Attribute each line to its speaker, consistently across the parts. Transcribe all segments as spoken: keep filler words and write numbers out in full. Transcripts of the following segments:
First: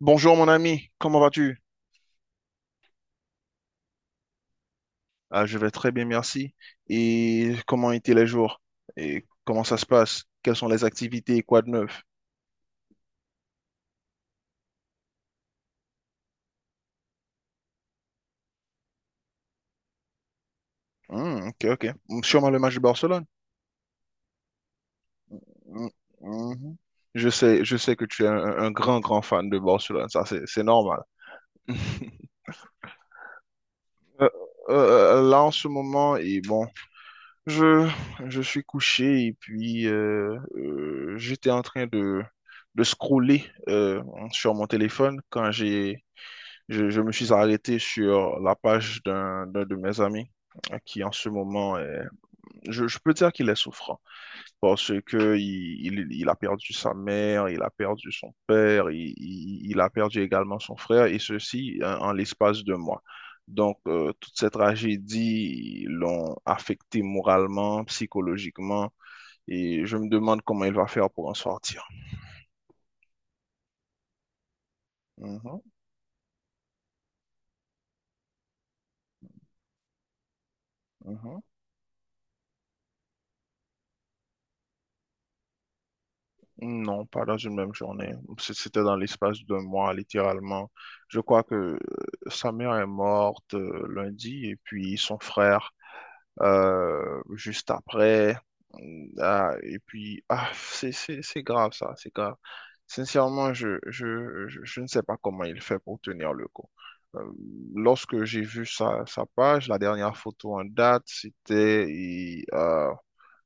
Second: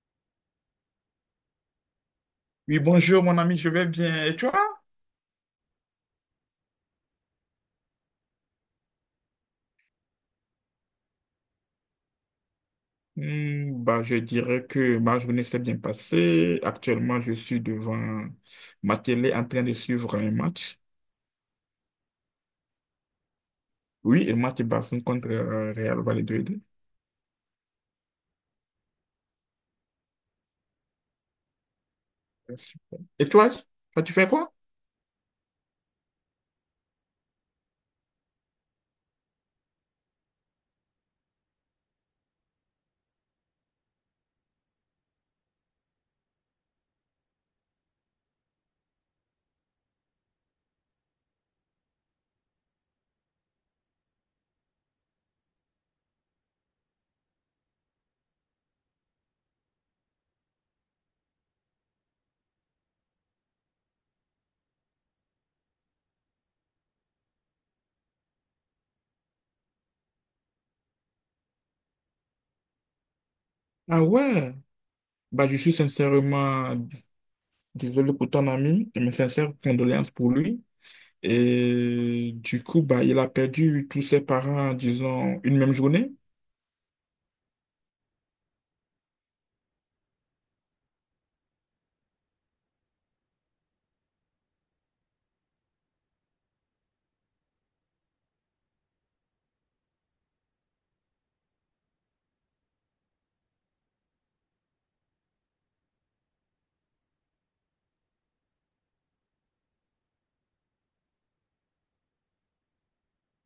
Speaker 1: Bonjour mon ami, comment vas-tu?
Speaker 2: Oui, bonjour mon ami, je vais bien. Et toi?
Speaker 1: Ah, je vais très bien, merci. Et comment étaient les jours? Et comment ça se passe? Quelles sont les activités? Quoi de neuf?
Speaker 2: Hmm, bah, je dirais que ma journée s'est bien passée. Actuellement, je suis devant ma télé en train de suivre un match.
Speaker 1: Hmm, ok, ok. Hmm, sûrement le match de Barcelone.
Speaker 2: Oui, le match de Barcelone contre euh,
Speaker 1: Hmm,
Speaker 2: Real Valladolid.
Speaker 1: mhm. Je sais, je sais que tu es un, un grand, grand fan de Barcelone, ça c'est c'est normal.
Speaker 2: Ah, super. Et toi? Toi, tu fais
Speaker 1: Euh,
Speaker 2: quoi?
Speaker 1: euh, là en ce moment, et bon, je, je suis couché et puis euh, euh, j'étais en train de, de scroller euh, sur mon téléphone quand j'ai Je, je me suis arrêté sur la page d'un d'un de mes amis euh, qui en ce moment est- je, je peux dire qu'il est souffrant parce que il, il, il a perdu sa mère, il a perdu son père, il, il- il a perdu également son frère et ceci euh, en, l'espace de mois. Donc, euh, toutes ces tragédies l'ont affecté moralement, psychologiquement, et je me demande comment il va faire pour en sortir.
Speaker 2: Ah ouais. Bah, je
Speaker 1: Mhm,
Speaker 2: suis sincèrement désolé pour ton ami, mes sincères condoléances pour lui.
Speaker 1: mhm.
Speaker 2: Et du coup, bah, il a perdu tous ses parents, disons, une même journée.
Speaker 1: Non, pas dans une même journée. C- C'était dans l'espace d'un mois, littéralement. Je crois que euh, sa mère est morte euh, lundi et puis son frère euh, juste après. Mmh, ah, et puis, ah, c'est c'est- c'est grave ça, c'est grave. Sincèrement, je, je, je, je ne sais pas comment il fait pour tenir le coup. Euh, lorsque j'ai vu sa, sa page, la dernière photo en date, c'était...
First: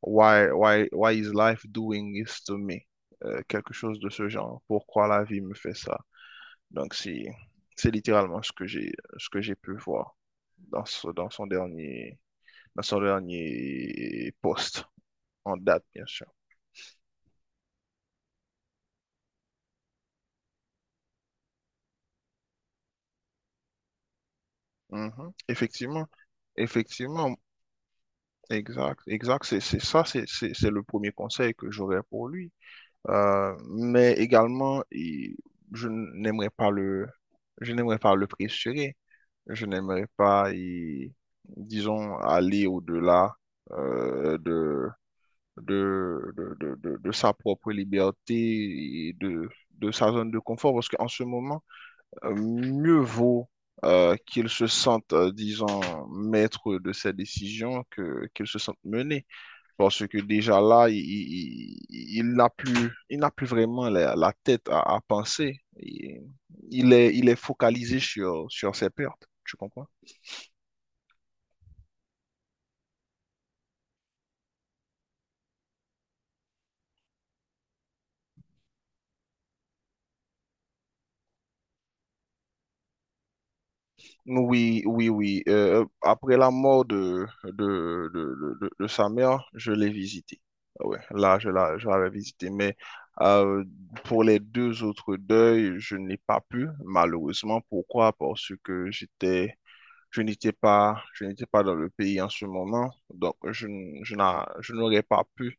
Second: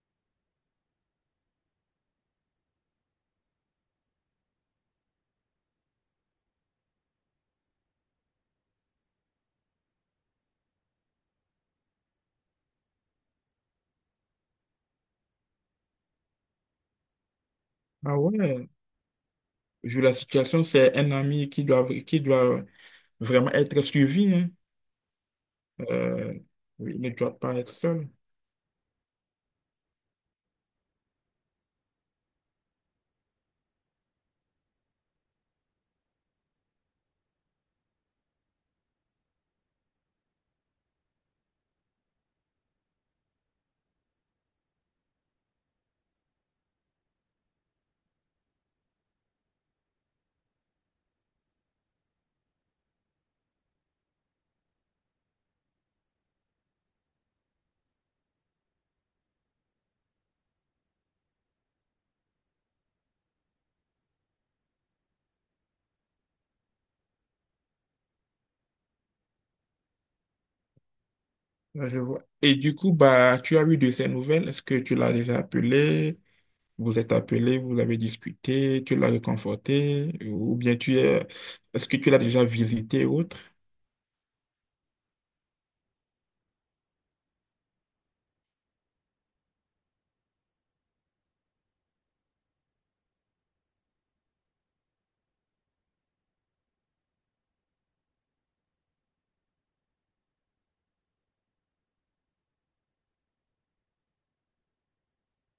Speaker 1: Why, why, why is life doing this to me? Euh, quelque chose de ce genre. Pourquoi la vie me fait ça? Donc, si, c'est littéralement ce que j'ai, ce que j'ai pu voir dans ce- dans son dernier, dans son dernier post en date, bien sûr.
Speaker 2: Ah ouais. Vu la situation, c'est un ami qui doit, qui doit vraiment être suivi, hein.
Speaker 1: Mhm. Effectivement,
Speaker 2: Euh, oui, il ne
Speaker 1: effectivement,
Speaker 2: doit pas être seul.
Speaker 1: exact, exact. C'est, c'est ça, c'est, c'est, c'est le premier conseil que j'aurais pour lui. Euh, mais également, il- je n'aimerais pas le, je n'aimerais pas le pressurer. Je n'aimerais pas, y- disons, aller au-delà euh, de, de, de, de, de- de sa propre liberté et de, de sa zone de confort, parce qu'en ce moment, euh, mieux vaut euh, qu'il se sente, euh, disons, maître de ses décisions que qu'il se sente mené, parce que déjà là, il, il, il- il n'a plus, il n'a plus vraiment la, la tête à, à penser. Il, il est, il est focalisé sur, sur ses pertes, tu comprends?
Speaker 2: Là, je vois. Et du coup, bah, tu as eu de ses nouvelles. Est-ce que tu l'as déjà appelé? Vous êtes appelé, vous avez discuté, tu l'as réconforté, ou bien tu es, est-ce que tu l'as déjà visité ou autre?
Speaker 1: Oui, oui, oui. Euh, après la mort de, de, de, de, de- de sa mère, je l'ai visité. Ah ouais, là, je la, je l'avais visité. Mais euh, pour les deux autres deuils, je n'ai pas pu, malheureusement. Pourquoi? Parce que j'étais, je n'étais pas, je n'étais pas dans le pays en ce moment. Donc, je, n- je n'a- je n'aurais pas pu,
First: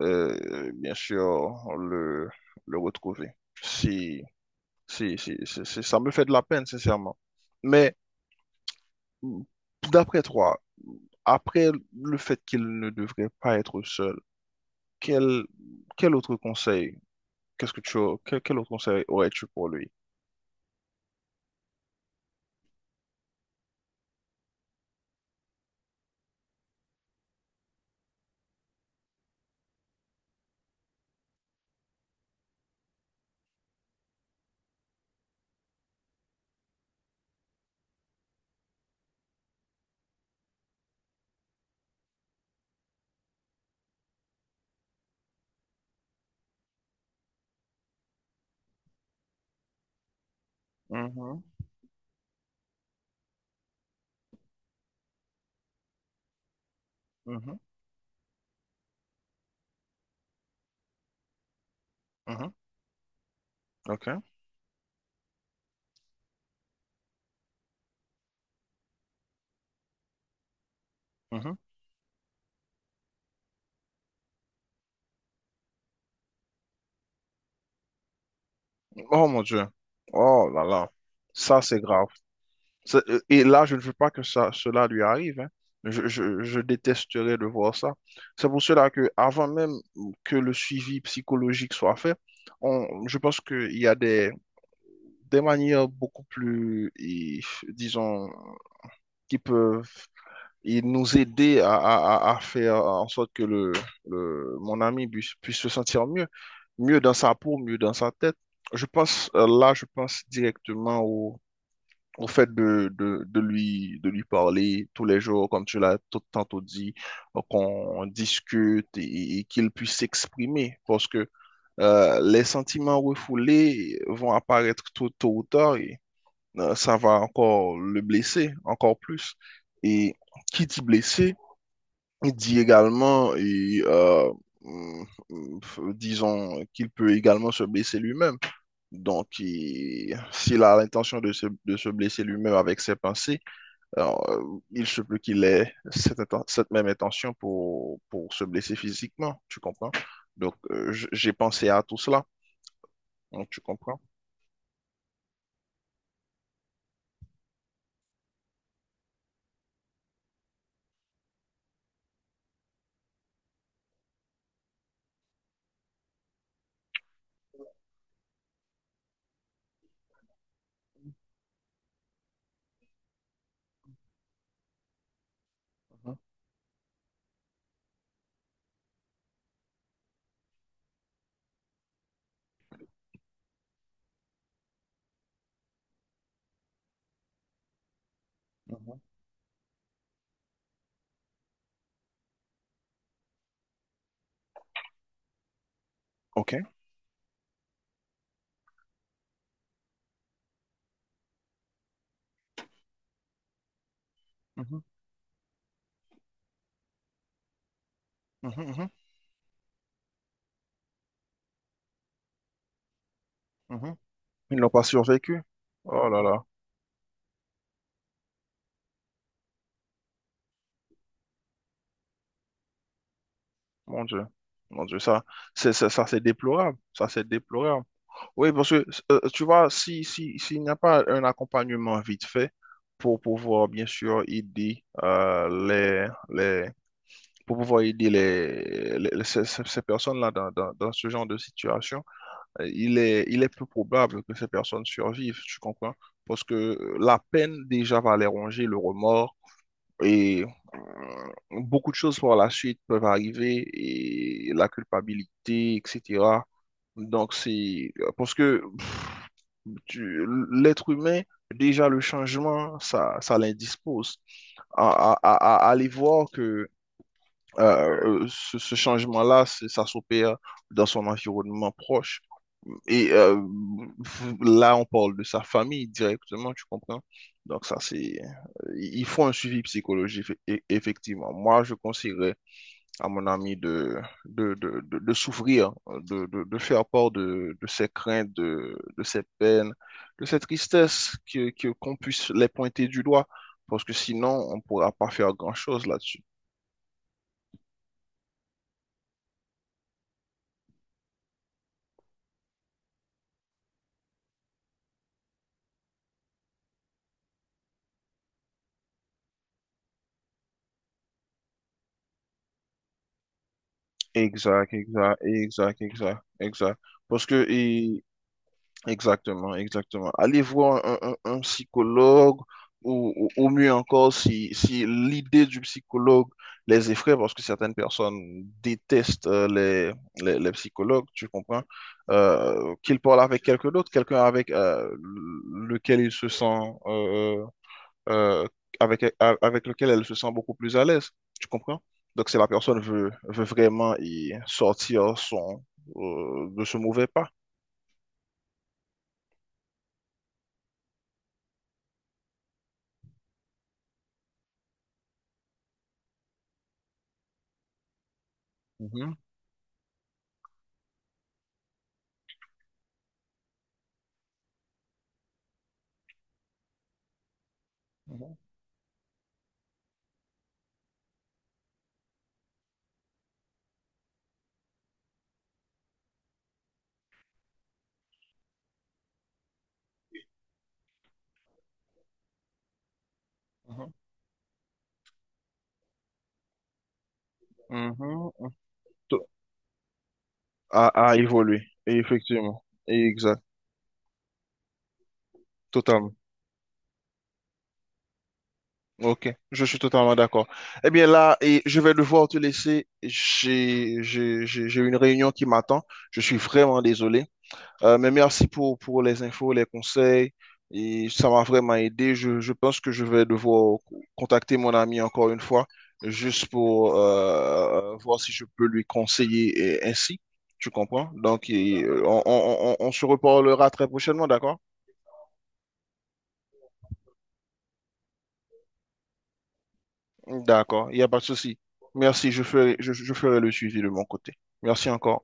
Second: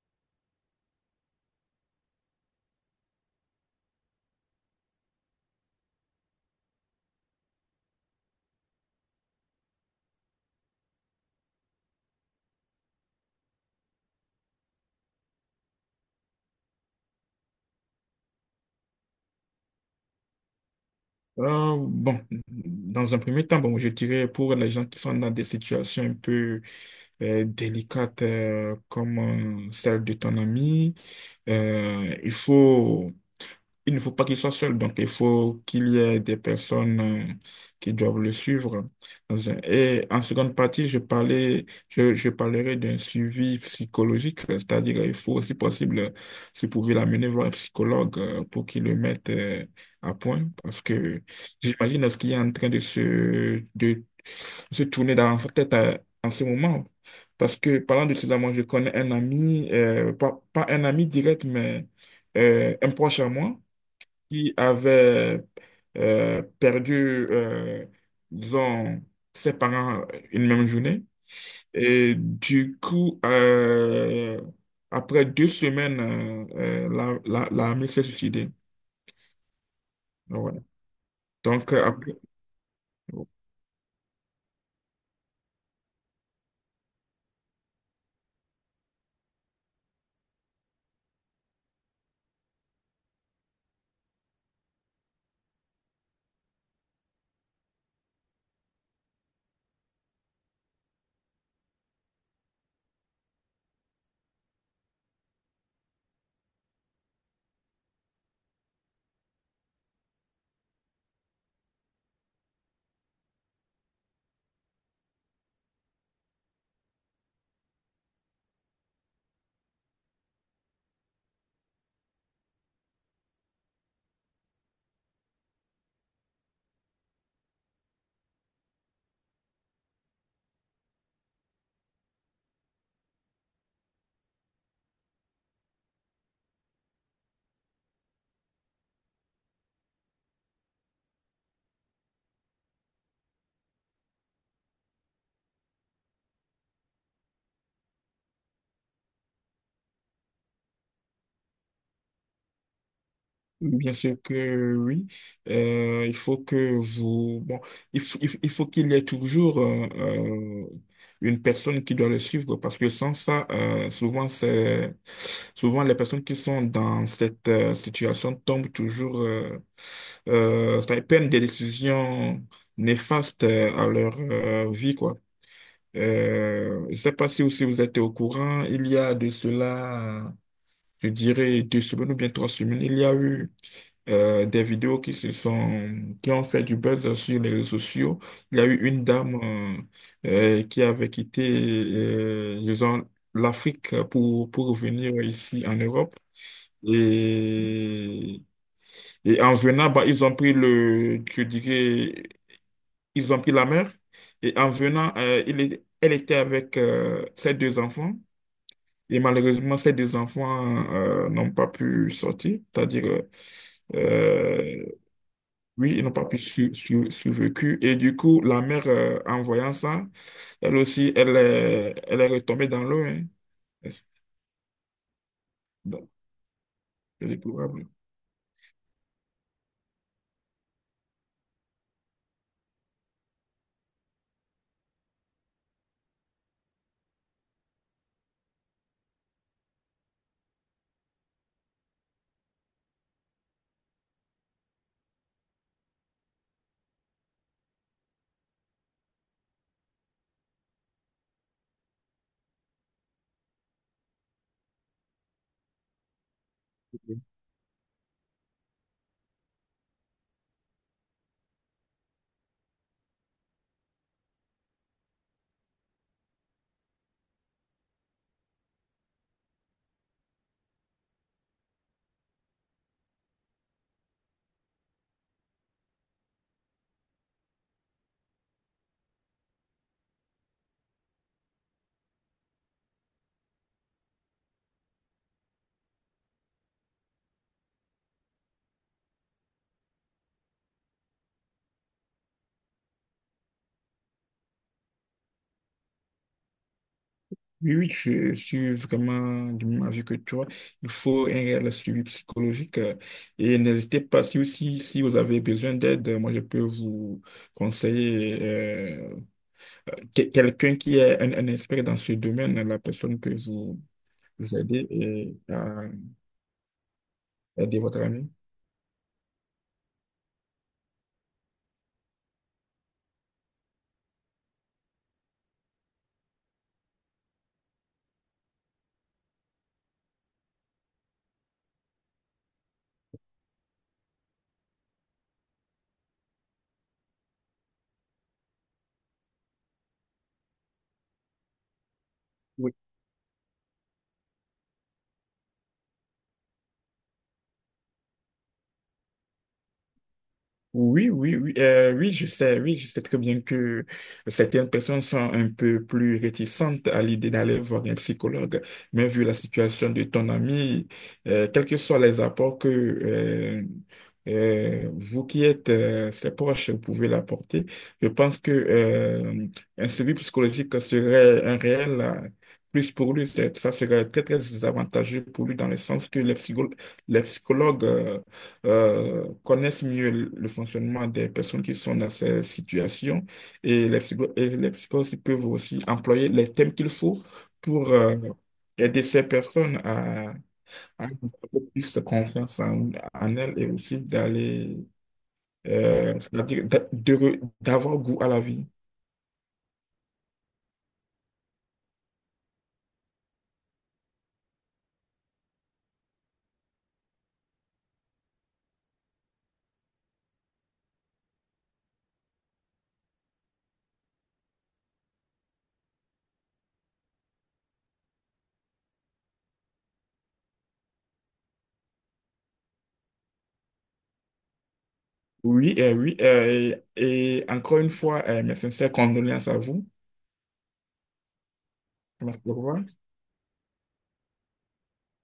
Speaker 1: euh, bien sûr, le, le retrouver. Si, si, si, si- si- ça me fait de la peine, sincèrement. Mais d'après toi, après le fait qu'il ne devrait pas être seul, quel, quel autre conseil, qu'est-ce que tu, as- quel, quel autre conseil aurais-tu pour lui?
Speaker 2: Euh, bon, dans un premier temps, bon, je dirais pour les gens qui sont dans des situations un peu euh, délicates euh, comme euh, celle de ton ami, euh, il faut il ne faut pas qu'il soit seul, donc il faut qu'il y ait des personnes euh, qui doivent le suivre. Dans un- Et en seconde partie, je parlais, je, je parlerai d'un suivi psychologique, c'est-à-dire il faut, si possible, si vous pouvez l'amener voir un psychologue euh, pour qu'il le mette euh, à point, parce que
Speaker 1: Mhm,
Speaker 2: j'imagine ce qui est en train de se, de se tourner dans sa tête euh, en ce moment. Parce
Speaker 1: mhm,
Speaker 2: que parlant de ces amants, je connais un ami, euh, pas, pas un ami direct, mais
Speaker 1: mhm,
Speaker 2: euh, un proche à moi
Speaker 1: ok,
Speaker 2: qui avait euh, perdu, euh, disons, ses parents euh, une même journée.
Speaker 1: mhm.
Speaker 2: Et du coup, euh, après deux semaines, euh, euh, la, la, l'armée s'est suicidée.
Speaker 1: Oh mon Dieu. Oh
Speaker 2: Ouais.
Speaker 1: là là. Ça,
Speaker 2: Donc,
Speaker 1: c'est
Speaker 2: euh,
Speaker 1: grave.
Speaker 2: après,
Speaker 1: C'est- euh, Et là, je ne veux pas que ça, cela lui arrive, hein. Je, je, je détesterais de voir ça. C'est pour cela que, avant même que le suivi psychologique soit fait, on, je pense qu'il y a des des manières beaucoup plus, et, disons, qui peuvent et nous aider à, à- à- à faire en sorte que le, le- mon ami puisse, puisse se sentir mieux, mieux dans sa peau, mieux dans sa tête. Je pense, euh, là, je pense directement au, au fait de, de, de lui, de lui parler tous les jours, comme tu l'as tout tantôt dit, euh, qu'on discute et, et qu'il puisse s'exprimer, parce que euh, les sentiments refoulés vont apparaître tôt, tôt ou tard, euh, ça va encore le blesser, encore plus. Et qui dit blessé, il dit également, et, euh, mm, mm, disons, qu'il peut également se blesser lui-même. Donc, il- s'il a l'intention de se, de se blesser lui-même avec ses pensées, alors, euh, il se peut qu'il ait cette, cette même intention pour, pour se blesser physiquement, tu comprends? Donc, euh, j- j'ai pensé à tout cela. Donc, tu
Speaker 2: bien
Speaker 1: comprends?
Speaker 2: sûr que oui. Euh, il faut que vous... Bon, il, f- il f- il faut qu'il y ait toujours euh, euh, une personne qui doit le suivre parce que sans ça, euh, souvent, c'est... souvent les personnes qui sont dans cette euh, situation tombent toujours... Euh, euh, ça, ils prennent des décisions néfastes euh, à leur euh, vie, quoi.
Speaker 1: Mhm,
Speaker 2: Euh, je sais pas si aussi vous êtes au courant, il y a de cela, je dirais, deux semaines ou bien trois semaines, il y a eu euh, des vidéos qui se sont, qui ont fait du buzz sur les réseaux sociaux. Il y a eu
Speaker 1: mhm.
Speaker 2: une dame euh, euh, qui avait quitté, euh, disons, l'Afrique pour, pour revenir ici en Europe.
Speaker 1: OK.
Speaker 2: Et, et en venant, bah, ils ont pris le, je dirais, ils ont pris la mer. Et en
Speaker 1: Mhm,
Speaker 2: venant, euh, il est- elle était avec euh, ses deux enfants.
Speaker 1: mhm, mhm,
Speaker 2: Et malheureusement, ces deux enfants euh, n'ont pas pu sortir, c'est-à-dire
Speaker 1: mhm. Ils n'ont pas
Speaker 2: euh,
Speaker 1: survécu.
Speaker 2: oui, ils
Speaker 1: Oh
Speaker 2: n'ont
Speaker 1: là
Speaker 2: pas pu
Speaker 1: là,
Speaker 2: su- su- survécu. Et du coup, la mère, euh, en voyant ça, elle aussi, elle est, elle est retombée dans l'eau, hein.
Speaker 1: mon Dieu. Mon Dieu, ça, c'est, ça, ça,
Speaker 2: Donc,
Speaker 1: c'est déplorable. Ça, c'est
Speaker 2: c'est
Speaker 1: déplorable.
Speaker 2: déplorable.
Speaker 1: Oui, parce que, euh, tu vois, si, si, s'il n'y a pas un accompagnement vite fait pour pouvoir, bien sûr, aider, euh, les, les, pour pouvoir aider les, les- les- ces, ces- ces personnes-là dans, dans, dans ce genre de situation, euh, il est, il est peu probable que ces personnes survivent, tu comprends? Parce que la peine déjà va les ronger, le remords. Et euh, beaucoup de choses par la suite peuvent arriver et la culpabilité, et cetera. Donc c'est euh, parce que pff, tu- l'être humain, déjà le changement, ça, ça l'indispose. À, à- à- à aller voir que euh, euh, ce, ce changement-là, c'est- ça s'opère dans son environnement proche et euh, là, on parle de sa famille directement, tu comprends? Donc ça, c'est... euh, il faut un suivi psychologique, eff- effectivement. Moi, je conseillerais à mon ami de, de, de, de, de s'ouvrir, de, de, de faire part de, de ses craintes, de, de ses peines, de ses tristesses, que, que, qu'on puisse les pointer du doigt, parce que sinon, on ne pourra pas faire grand-chose là-dessus.
Speaker 2: Oui, oui, je suis vraiment du même avis que toi. Il faut un réel suivi psychologique. euh, Et n'hésitez pas, si, si, si vous avez besoin d'aide, euh, moi, je peux vous conseiller euh, que- quelqu'un qui est un, un expert dans ce domaine. La personne peut vous vous
Speaker 1: Exact,
Speaker 2: aidez
Speaker 1: exact,
Speaker 2: et
Speaker 1: exact,
Speaker 2: euh,
Speaker 1: exact, exact. Parce que,
Speaker 2: aider votre
Speaker 1: et-
Speaker 2: ami.
Speaker 1: exactement, exactement. Allez voir un, un- un psychologue ou, ou- ou mieux encore si, si l'idée du psychologue les effraie, parce que certaines personnes détestent euh, les, les, les psychologues, tu comprends, euh, qu'ils parlent avec quelqu'un d'autre, quelqu'un avec euh, lequel ils se sentent euh, avec, a- avec lequel elle se sent beaucoup plus à l'aise. Tu comprends? Donc, si la personne veut, veut vraiment y sortir son, euh, de ce mauvais pas.
Speaker 2: Oui, oui, oui, euh, oui, je sais, oui, je sais très bien que certaines personnes sont un peu plus réticentes à l'idée d'aller voir un psychologue, mais
Speaker 1: Mhm,
Speaker 2: vu la situation de ton ami, euh, quels que soient les apports que euh, euh, vous qui êtes euh, ses proches pouvez l'apporter, je
Speaker 1: mhm,
Speaker 2: pense que euh, un suivi psychologique serait un réel euh, plus pour lui. C'est- ça serait très, très avantageux pour lui dans le sens que les psychologues, les psychologues euh, euh, connaissent mieux le le fonctionnement des personnes qui sont dans ces situations et
Speaker 1: mhm,
Speaker 2: les psycho- et les psychologues peuvent aussi employer les thèmes qu'il faut pour
Speaker 1: mhm,
Speaker 2: euh,
Speaker 1: mhm.
Speaker 2: aider ces
Speaker 1: To-
Speaker 2: personnes à,
Speaker 1: À,
Speaker 2: à avoir
Speaker 1: à
Speaker 2: un peu
Speaker 1: évoluer,
Speaker 2: plus confiance
Speaker 1: effectivement.
Speaker 2: en, en
Speaker 1: Exact,
Speaker 2: elles et aussi d'aller, euh,
Speaker 1: totalement.
Speaker 2: c'est-à-dire d'a- de re- d'avoir goût à la vie.
Speaker 1: Ok, je suis totalement d'accord. Eh bien là, et je vais devoir te laisser. J'ai, j'ai, j'ai j'ai une réunion qui m'attend. Je suis vraiment désolé. Euh, mais merci pour, pour les infos, les conseils. Et ça m'a vraiment aidé. Je, je pense que je vais devoir co- contacter mon ami encore une fois, juste pour euh, voir si je peux lui conseiller et ainsi. Tu comprends? Donc, et, euh, on, on on- on se reparlera très prochainement, d'accord?
Speaker 2: Oui, et oui, euh, et, et encore une fois, euh, mes sincères condoléances à vous.
Speaker 1: D'accord, il n'y a pas de souci. Merci, je
Speaker 2: Merci, au
Speaker 1: ferai,
Speaker 2: revoir.
Speaker 1: je, je ferai le suivi de mon côté. Merci encore.